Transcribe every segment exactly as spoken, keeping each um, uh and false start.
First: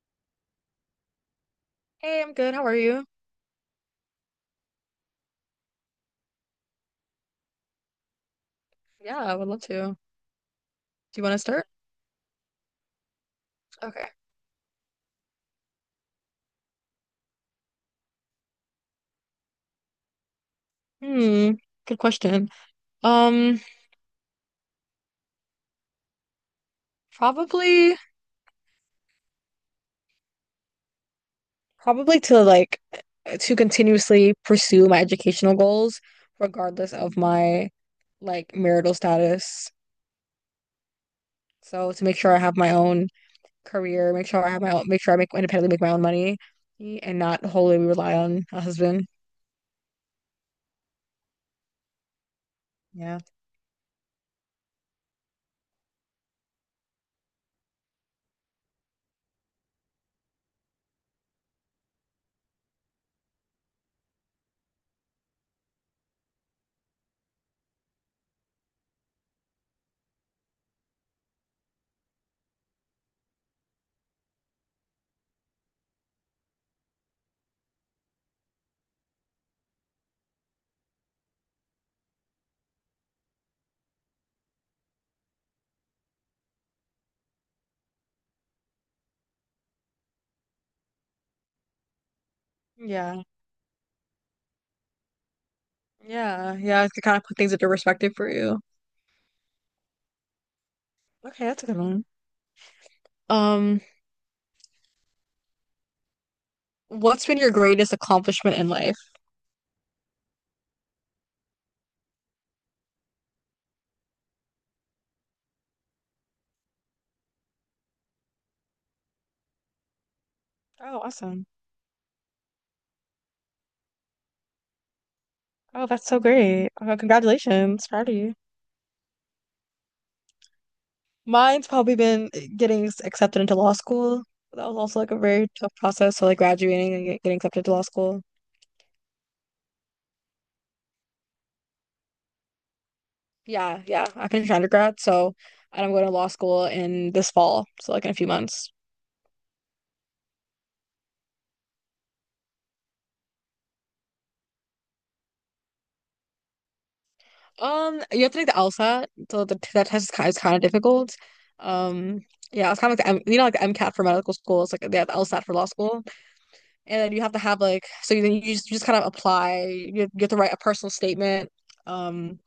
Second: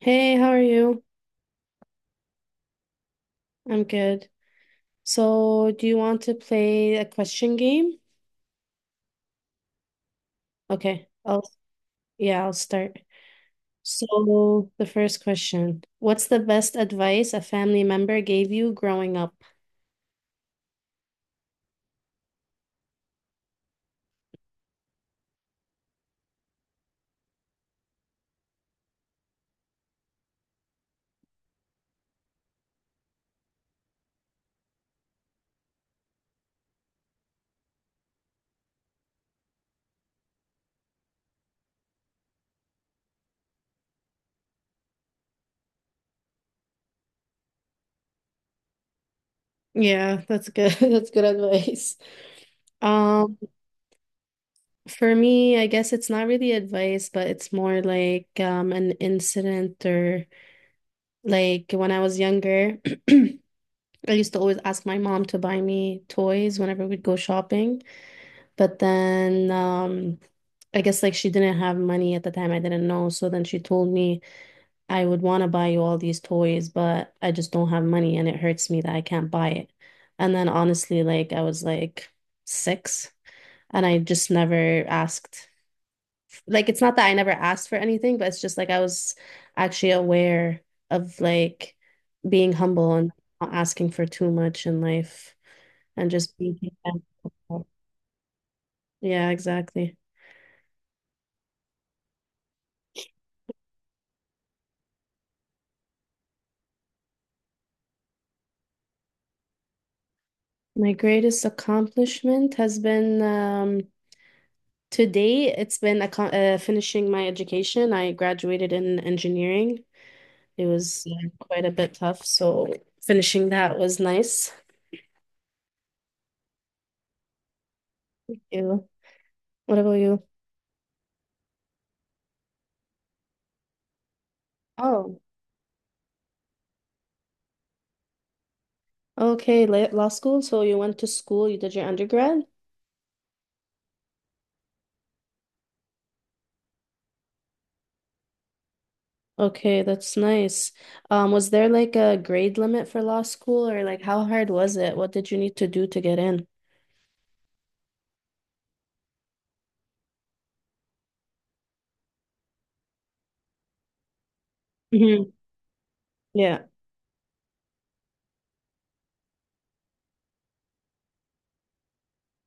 Hey, how are you? Hey, I'm good. How are you? I'm good. So, do you want to play a question game? Yeah, I would love to. Do Okay, you want to I'll start? yeah, I'll start. Okay. So, the first question. What's the best advice a family member gave you growing up? Hmm. Good question. Um, probably, probably to like eh, to continuously pursue my educational goals, regardless of my like marital status. So to make sure I have my own career, make sure I have my own, make sure I make independently make my own money, and not wholly rely on a husband. Yeah, that's good. That's good advice. Yeah. Um, for me, I guess it's not really advice, but it's more like um an incident or like when I was younger, I used to always ask my mom to buy me toys whenever we'd go shopping. But then um, I guess like she didn't have money at the time. I didn't know. So then she told me, I would want to buy you all these toys, but I just don't have money and it hurts me that I can't buy it. And then honestly, like I was like six and I just never asked. Like it's not that I never asked for anything, but it's just like I was actually aware of like being humble and Yeah. not asking for too much in life and just Yeah. being. Yeah. To kind of put things into perspective for you. Yeah, exactly. Okay, that's a good one. Um. What's been your greatest accomplishment in life? My greatest accomplishment has been um, to it's been acco- uh, finishing my education. I graduated in engineering. It Oh, was, yeah, awesome. quite a bit tough, so finishing that was nice. Oh, that's so great. Oh, congratulations. Proud of you. You, what about you? Mine's probably been eh, getting s- accepted into law school. That was also like a Oh, very tough process. So, like graduating and get- getting accepted to law school. okay, la- law school. So you went to school, you did your undergrad? Yeah, yeah. I finished undergrad. So, and I'm going to law school in this fall. So, like in a few months. Okay, that's nice. Um, was there like a grade limit for law school, or like how hard was it? What did you need to do to get in? Um, you have to take the L SAT. So, the, that test is kind, of, is kind of difficult. Um, yeah, it's kind of like the M, you know, like the M CAT for medical school. It's like they have the Hmm L SAT for law school. Yeah. And then you have to have like so then you just, you just kind of apply. You, you have to write a personal statement. Um,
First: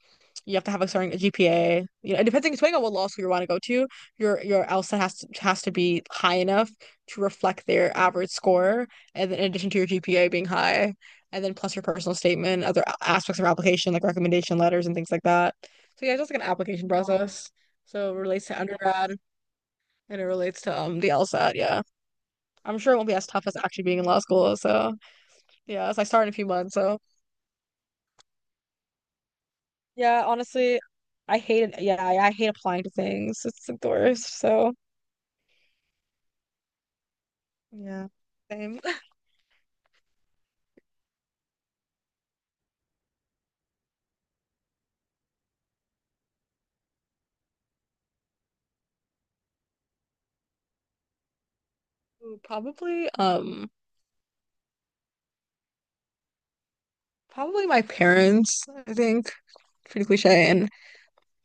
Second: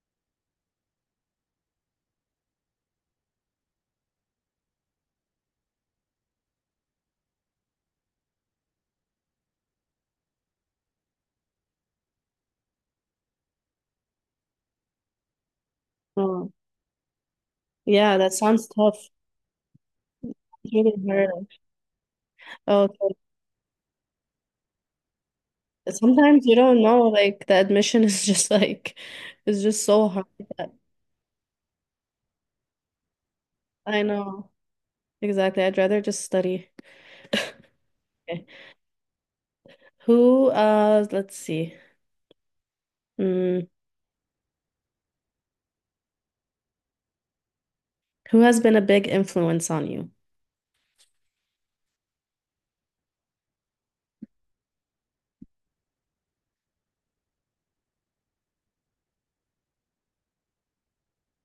you have to have a certain G P A. You know, and depending depending on what law school you want to go to, your your L SAT has to has to be high enough to reflect their average score, and then in addition to your G P A being high, and then plus your personal statement, other a- aspects of application like recommendation letters and things like that. So yeah, it's just like an Oh, application process. So yeah, it that relates to sounds tough. undergrad and it relates It's to um the really hard. L SAT. Yeah, I'm Oh, sure it won't so be as tough as actually being in law school. So. Yeah, so I start in a few sometimes you months, don't so know, like the admission is just like it's just so yeah, hard. that- honestly, I hate it. Yeah, I, I hate applying to things. It's like the I worst. know. So Exactly. I'd rather just study. yeah, Okay. same. Who uh Let's see. Mm, who has been a big influence on you? Ooh, probably, um, probably my parents, I think. Pretty cliche, and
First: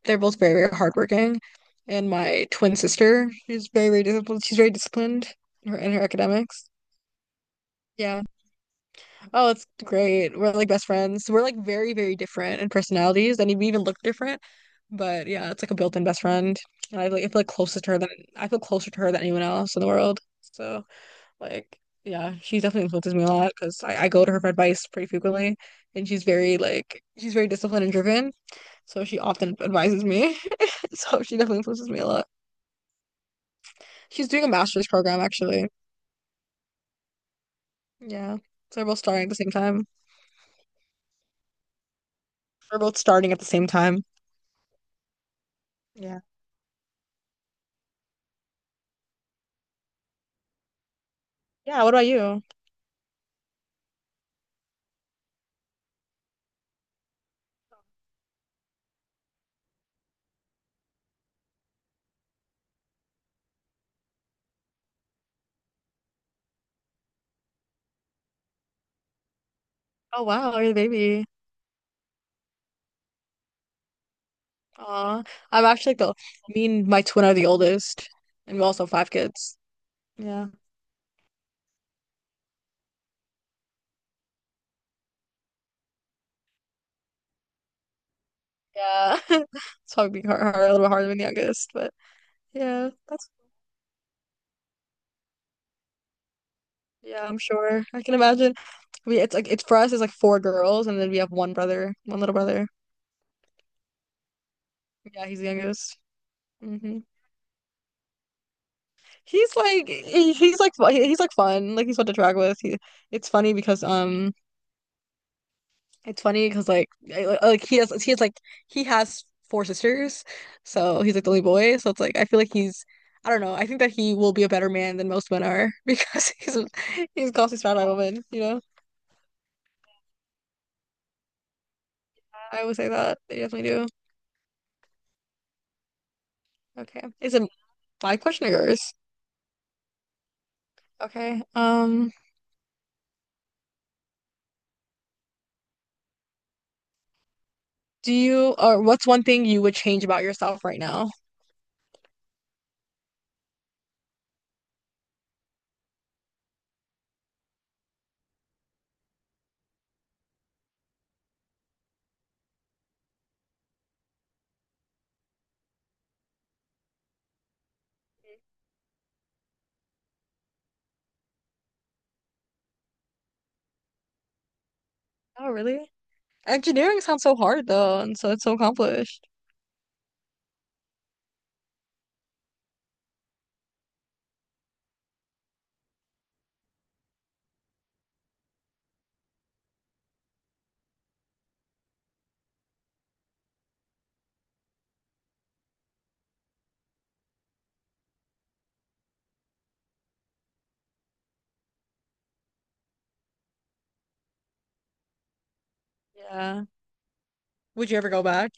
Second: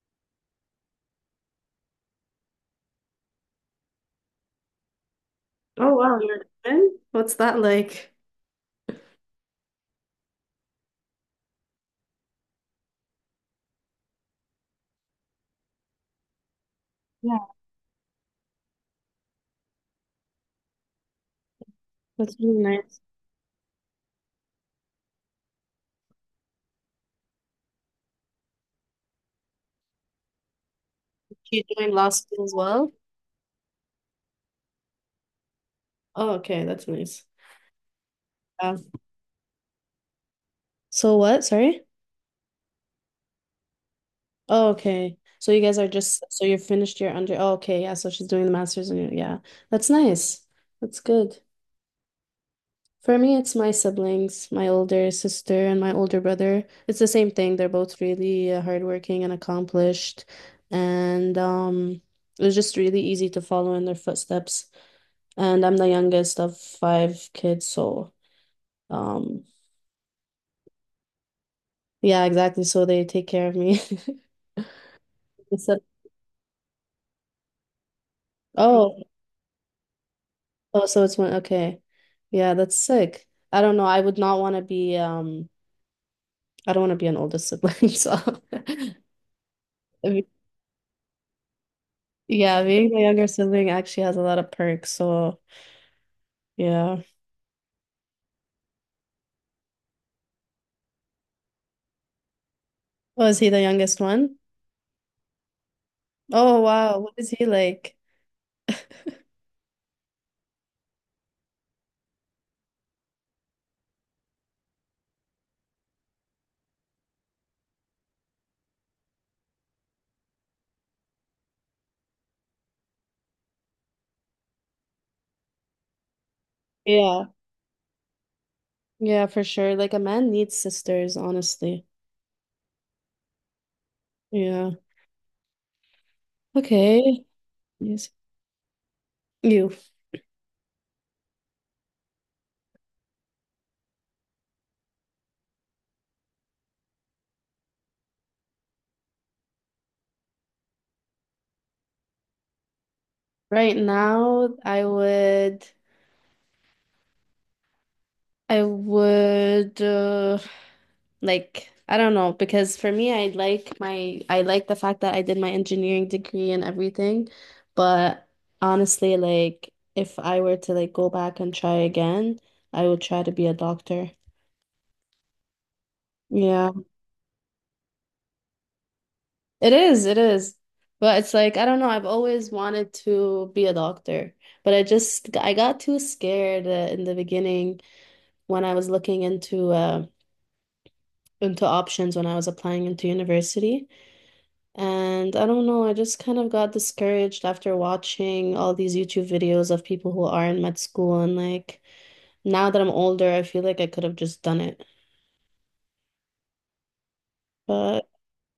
they're both very, very hardworking. And my twin sister, she's very, very disciplined. She's very disciplined in her in Oh her wow, you're academics. in? What's that like? Yeah. Oh, it's great. We're like best friends. We're like very, very different in personalities, and we even look different. But yeah, it's like a built-in best friend. And I like I Yeah, feel like closer to her than I feel closer to her than anyone else in the world. So like yeah, that's really she definitely nice. influences me a lot because I, I go to her for advice pretty frequently, and she's very like she's very disciplined and driven. So she often advises me. So she definitely She's influences doing me a law lot. school as well. She's doing a master's program actually. Oh, okay, that's nice. Yeah, Yeah. so we're both starting at the same time. so what? Sorry? We're both starting at the same time. Oh, okay. So you guys are Yeah. just so you're finished your under. Oh, okay, yeah. So she's doing the master's and you yeah. That's nice. That's good. Yeah. What about you? For me, it's my siblings, my older sister and my older brother. It's the same thing. They're both really uh, hardworking and accomplished, and um, it was just really easy to follow in their footsteps. And I'm the youngest of five kids, so um, Oh wow, you're the baby. yeah, exactly. So they take care of me. Aw. I'm Instead, of- actually like the Me and my twin are the oldest. And we also have oh, five kids. Yeah. oh, so it's one. Okay, yeah, that's sick. I don't know. I would not want to be um, I don't want to be an oldest sibling, so. Yeah. It's probably being hard, hard, a little bit harder than the youngest, but Yeah, being yeah, the younger that's sibling actually has a lot of perks. So, yeah. yeah, I'm sure. I can imagine. We it's like it's for us it's like four girls and then we have one brother, one little brother. Oh, is he the youngest one? Yeah, he's the youngest. Oh, Hmm. wow. What is he like? He's like he, he's like fu- he- he's like fun. Like he's fun to drag with. He, it's funny because um it's funny because like I- li- like he has he has like he has four sisters, so he's like the only boy. So it's like I feel like he's I don't know. I think that he will be a better man than most men are because he's Yeah. he's constantly surrounded by women. You know, Yeah, for sure. Like a man needs sisters, honestly. I would say that they definitely do. Yeah. Okay, Okay. is it Yes. my question or yours? You. Okay. Um, do you or what's one thing you would change about yourself right now? Right now, I would I would uh like, I don't know, because for me, I like my I like the fact that I did my engineering degree and everything, but honestly, like if I were to like go back and try again, I would try to be a doctor. Oh, really? Yeah, Engineering sounds so hard though, and so it's so accomplished. it is, it is. But it's like, I don't know, I've always wanted to be a doctor, but I just I got too scared uh, in the beginning when I was looking into uh into options when I was applying into university. And I don't know, I just kind of got discouraged after watching all these YouTube videos of people who are in med school. And like now that I'm older, I feel like I could have just done it. Yeah. Would you But ever go back?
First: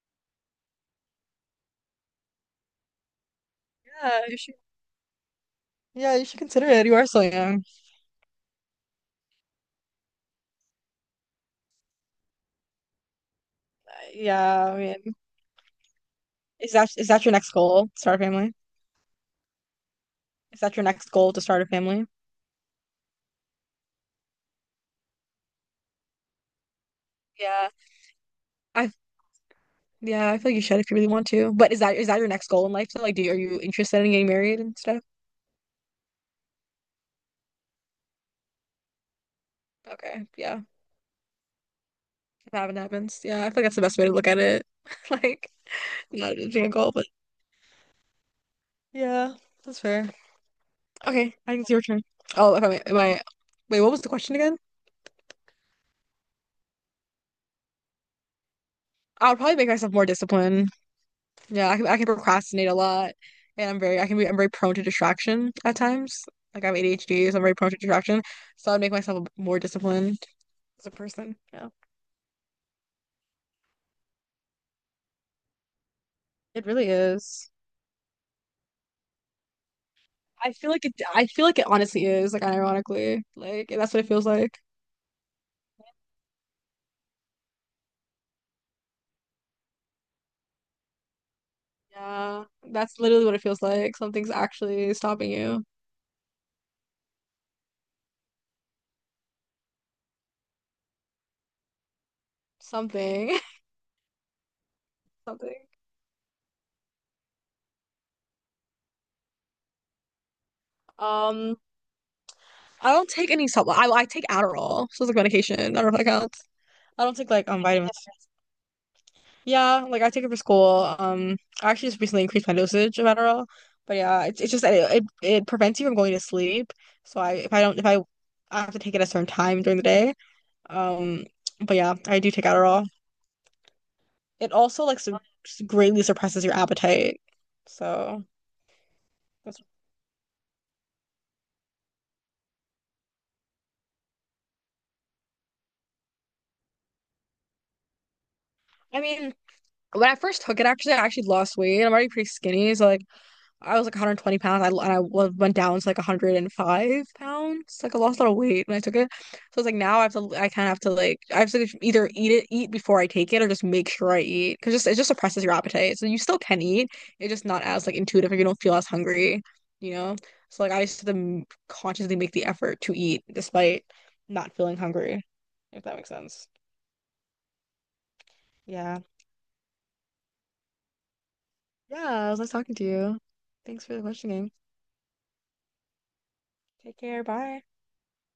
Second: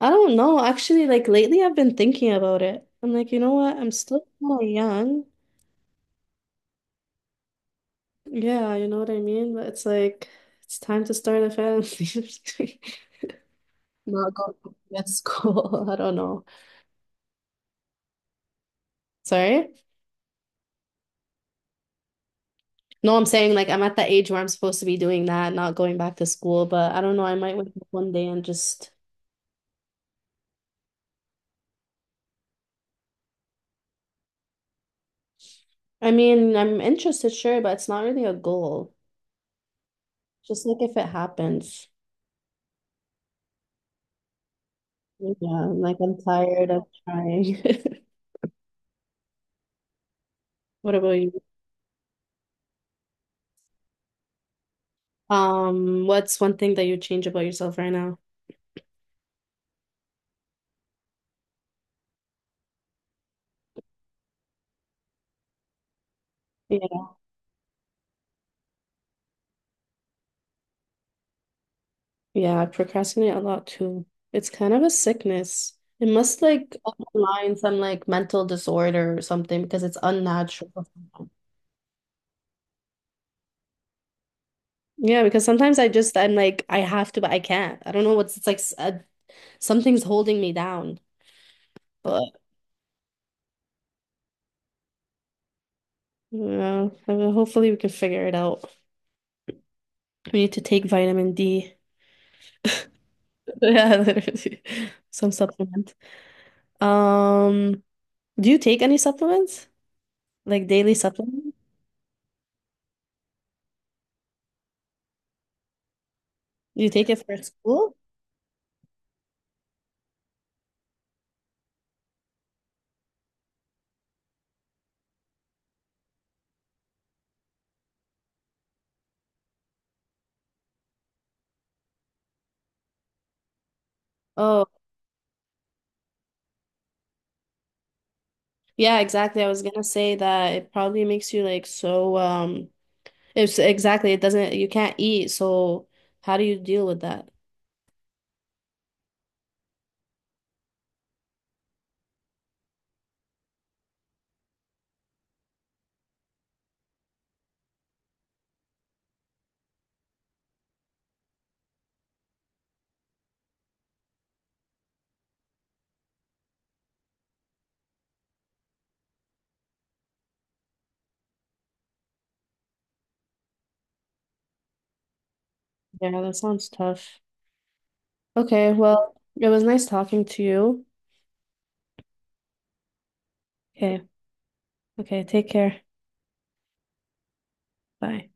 I don't know. Actually, like lately, I've been thinking about it. I'm like, you know what? I'm Yeah, still you should. kind of young. Yeah, you should consider it. You are so young. Yeah, you know what I mean? But it's like, it's time to start a family. Not go Yeah, to I med mean, school. I don't know. is that is that your next goal? Start a family? Sorry? Is that your next goal to start a family? No, I'm saying like I'm at the age where I'm supposed to be doing that, not going back to school, but I don't know, I might wake Yeah. up one day and I just yeah, I feel like you should if you really want to. But is that is that your next goal in life? So, like, do you, are you interested in getting married and stuff? I mean, I'm interested, sure, but it's not really a goal. Okay, yeah. Just like if it happens. If that happens, yeah, I feel like that's the best way to look at it. Like, Yeah, like I'm not a being a tired of goal, but trying. yeah, that's fair. What about you? Okay, I think it's your turn. Oh, if I am I wait, what was the question again? Um, what's one thing that you change about yourself right now? I would probably make myself more disciplined. Yeah, I can, I can procrastinate a lot, and I'm very I can be I'm very prone to distraction at times. Like I have Yeah. A D H D, so I'm very prone to distraction. So I'd make myself a bit more disciplined as a person. Yeah, Yeah, I procrastinate a lot too. It's kind of a sickness. It must it like really is. underline some like mental disorder or something because it's I feel unnatural. like it. I feel like it honestly is. Like ironically, like that's what it feels like. Yeah, because sometimes I just I'm like I have to, but I can't. I don't know what's it's like s- uh, something's holding me down. But Yeah, that's literally what it feels like. Something's actually stopping you. yeah, I mean, hopefully we can figure it out. We need to take vitamin D. Something, Yeah, literally. Some something. supplement. Um, do you take any supplements? Like daily supplements? Um, I don't take any supplement. I I take Adderall, so it's like medication. I don't know if that counts. Do you I take don't it take for like um school? vitamins. Yeah, like I take it for school. Um, I actually just recently increased my dosage of Adderall, but yeah, it's it's just that it, it it prevents you from going to sleep. So I if I don't if I I have to take it at a certain time during the day. Um, but yeah, I do take Adderall. It Oh, also like su Greatly suppresses your appetite. So yeah, exactly. I that's was gonna say that it probably makes you like so um it's exactly it doesn't you can't eat, so how do you deal with that? I mean, when I first took it, actually, I actually lost weight. I'm already pretty skinny, so like I was like one hundred twenty pounds. I and I wa- went down to like one hundred five pounds. Like I lost a lot of weight when I took it. So it's like now I have to. I kind of have to like I have to like, either eat it, eat before I take it, or just make sure I eat because just it just suppresses your appetite. So you still can eat. It's just not as like intuitive. If you don't feel as hungry, you know. So like I used to m- consciously make the effort to eat despite not feeling hungry. If that makes Yeah, that sense. sounds tough. Okay, Yeah. well, it was nice talking to you. Yeah. It was nice talking to you. Thanks for the Okay, question game. okay, take care. Take care. Bye. Bye.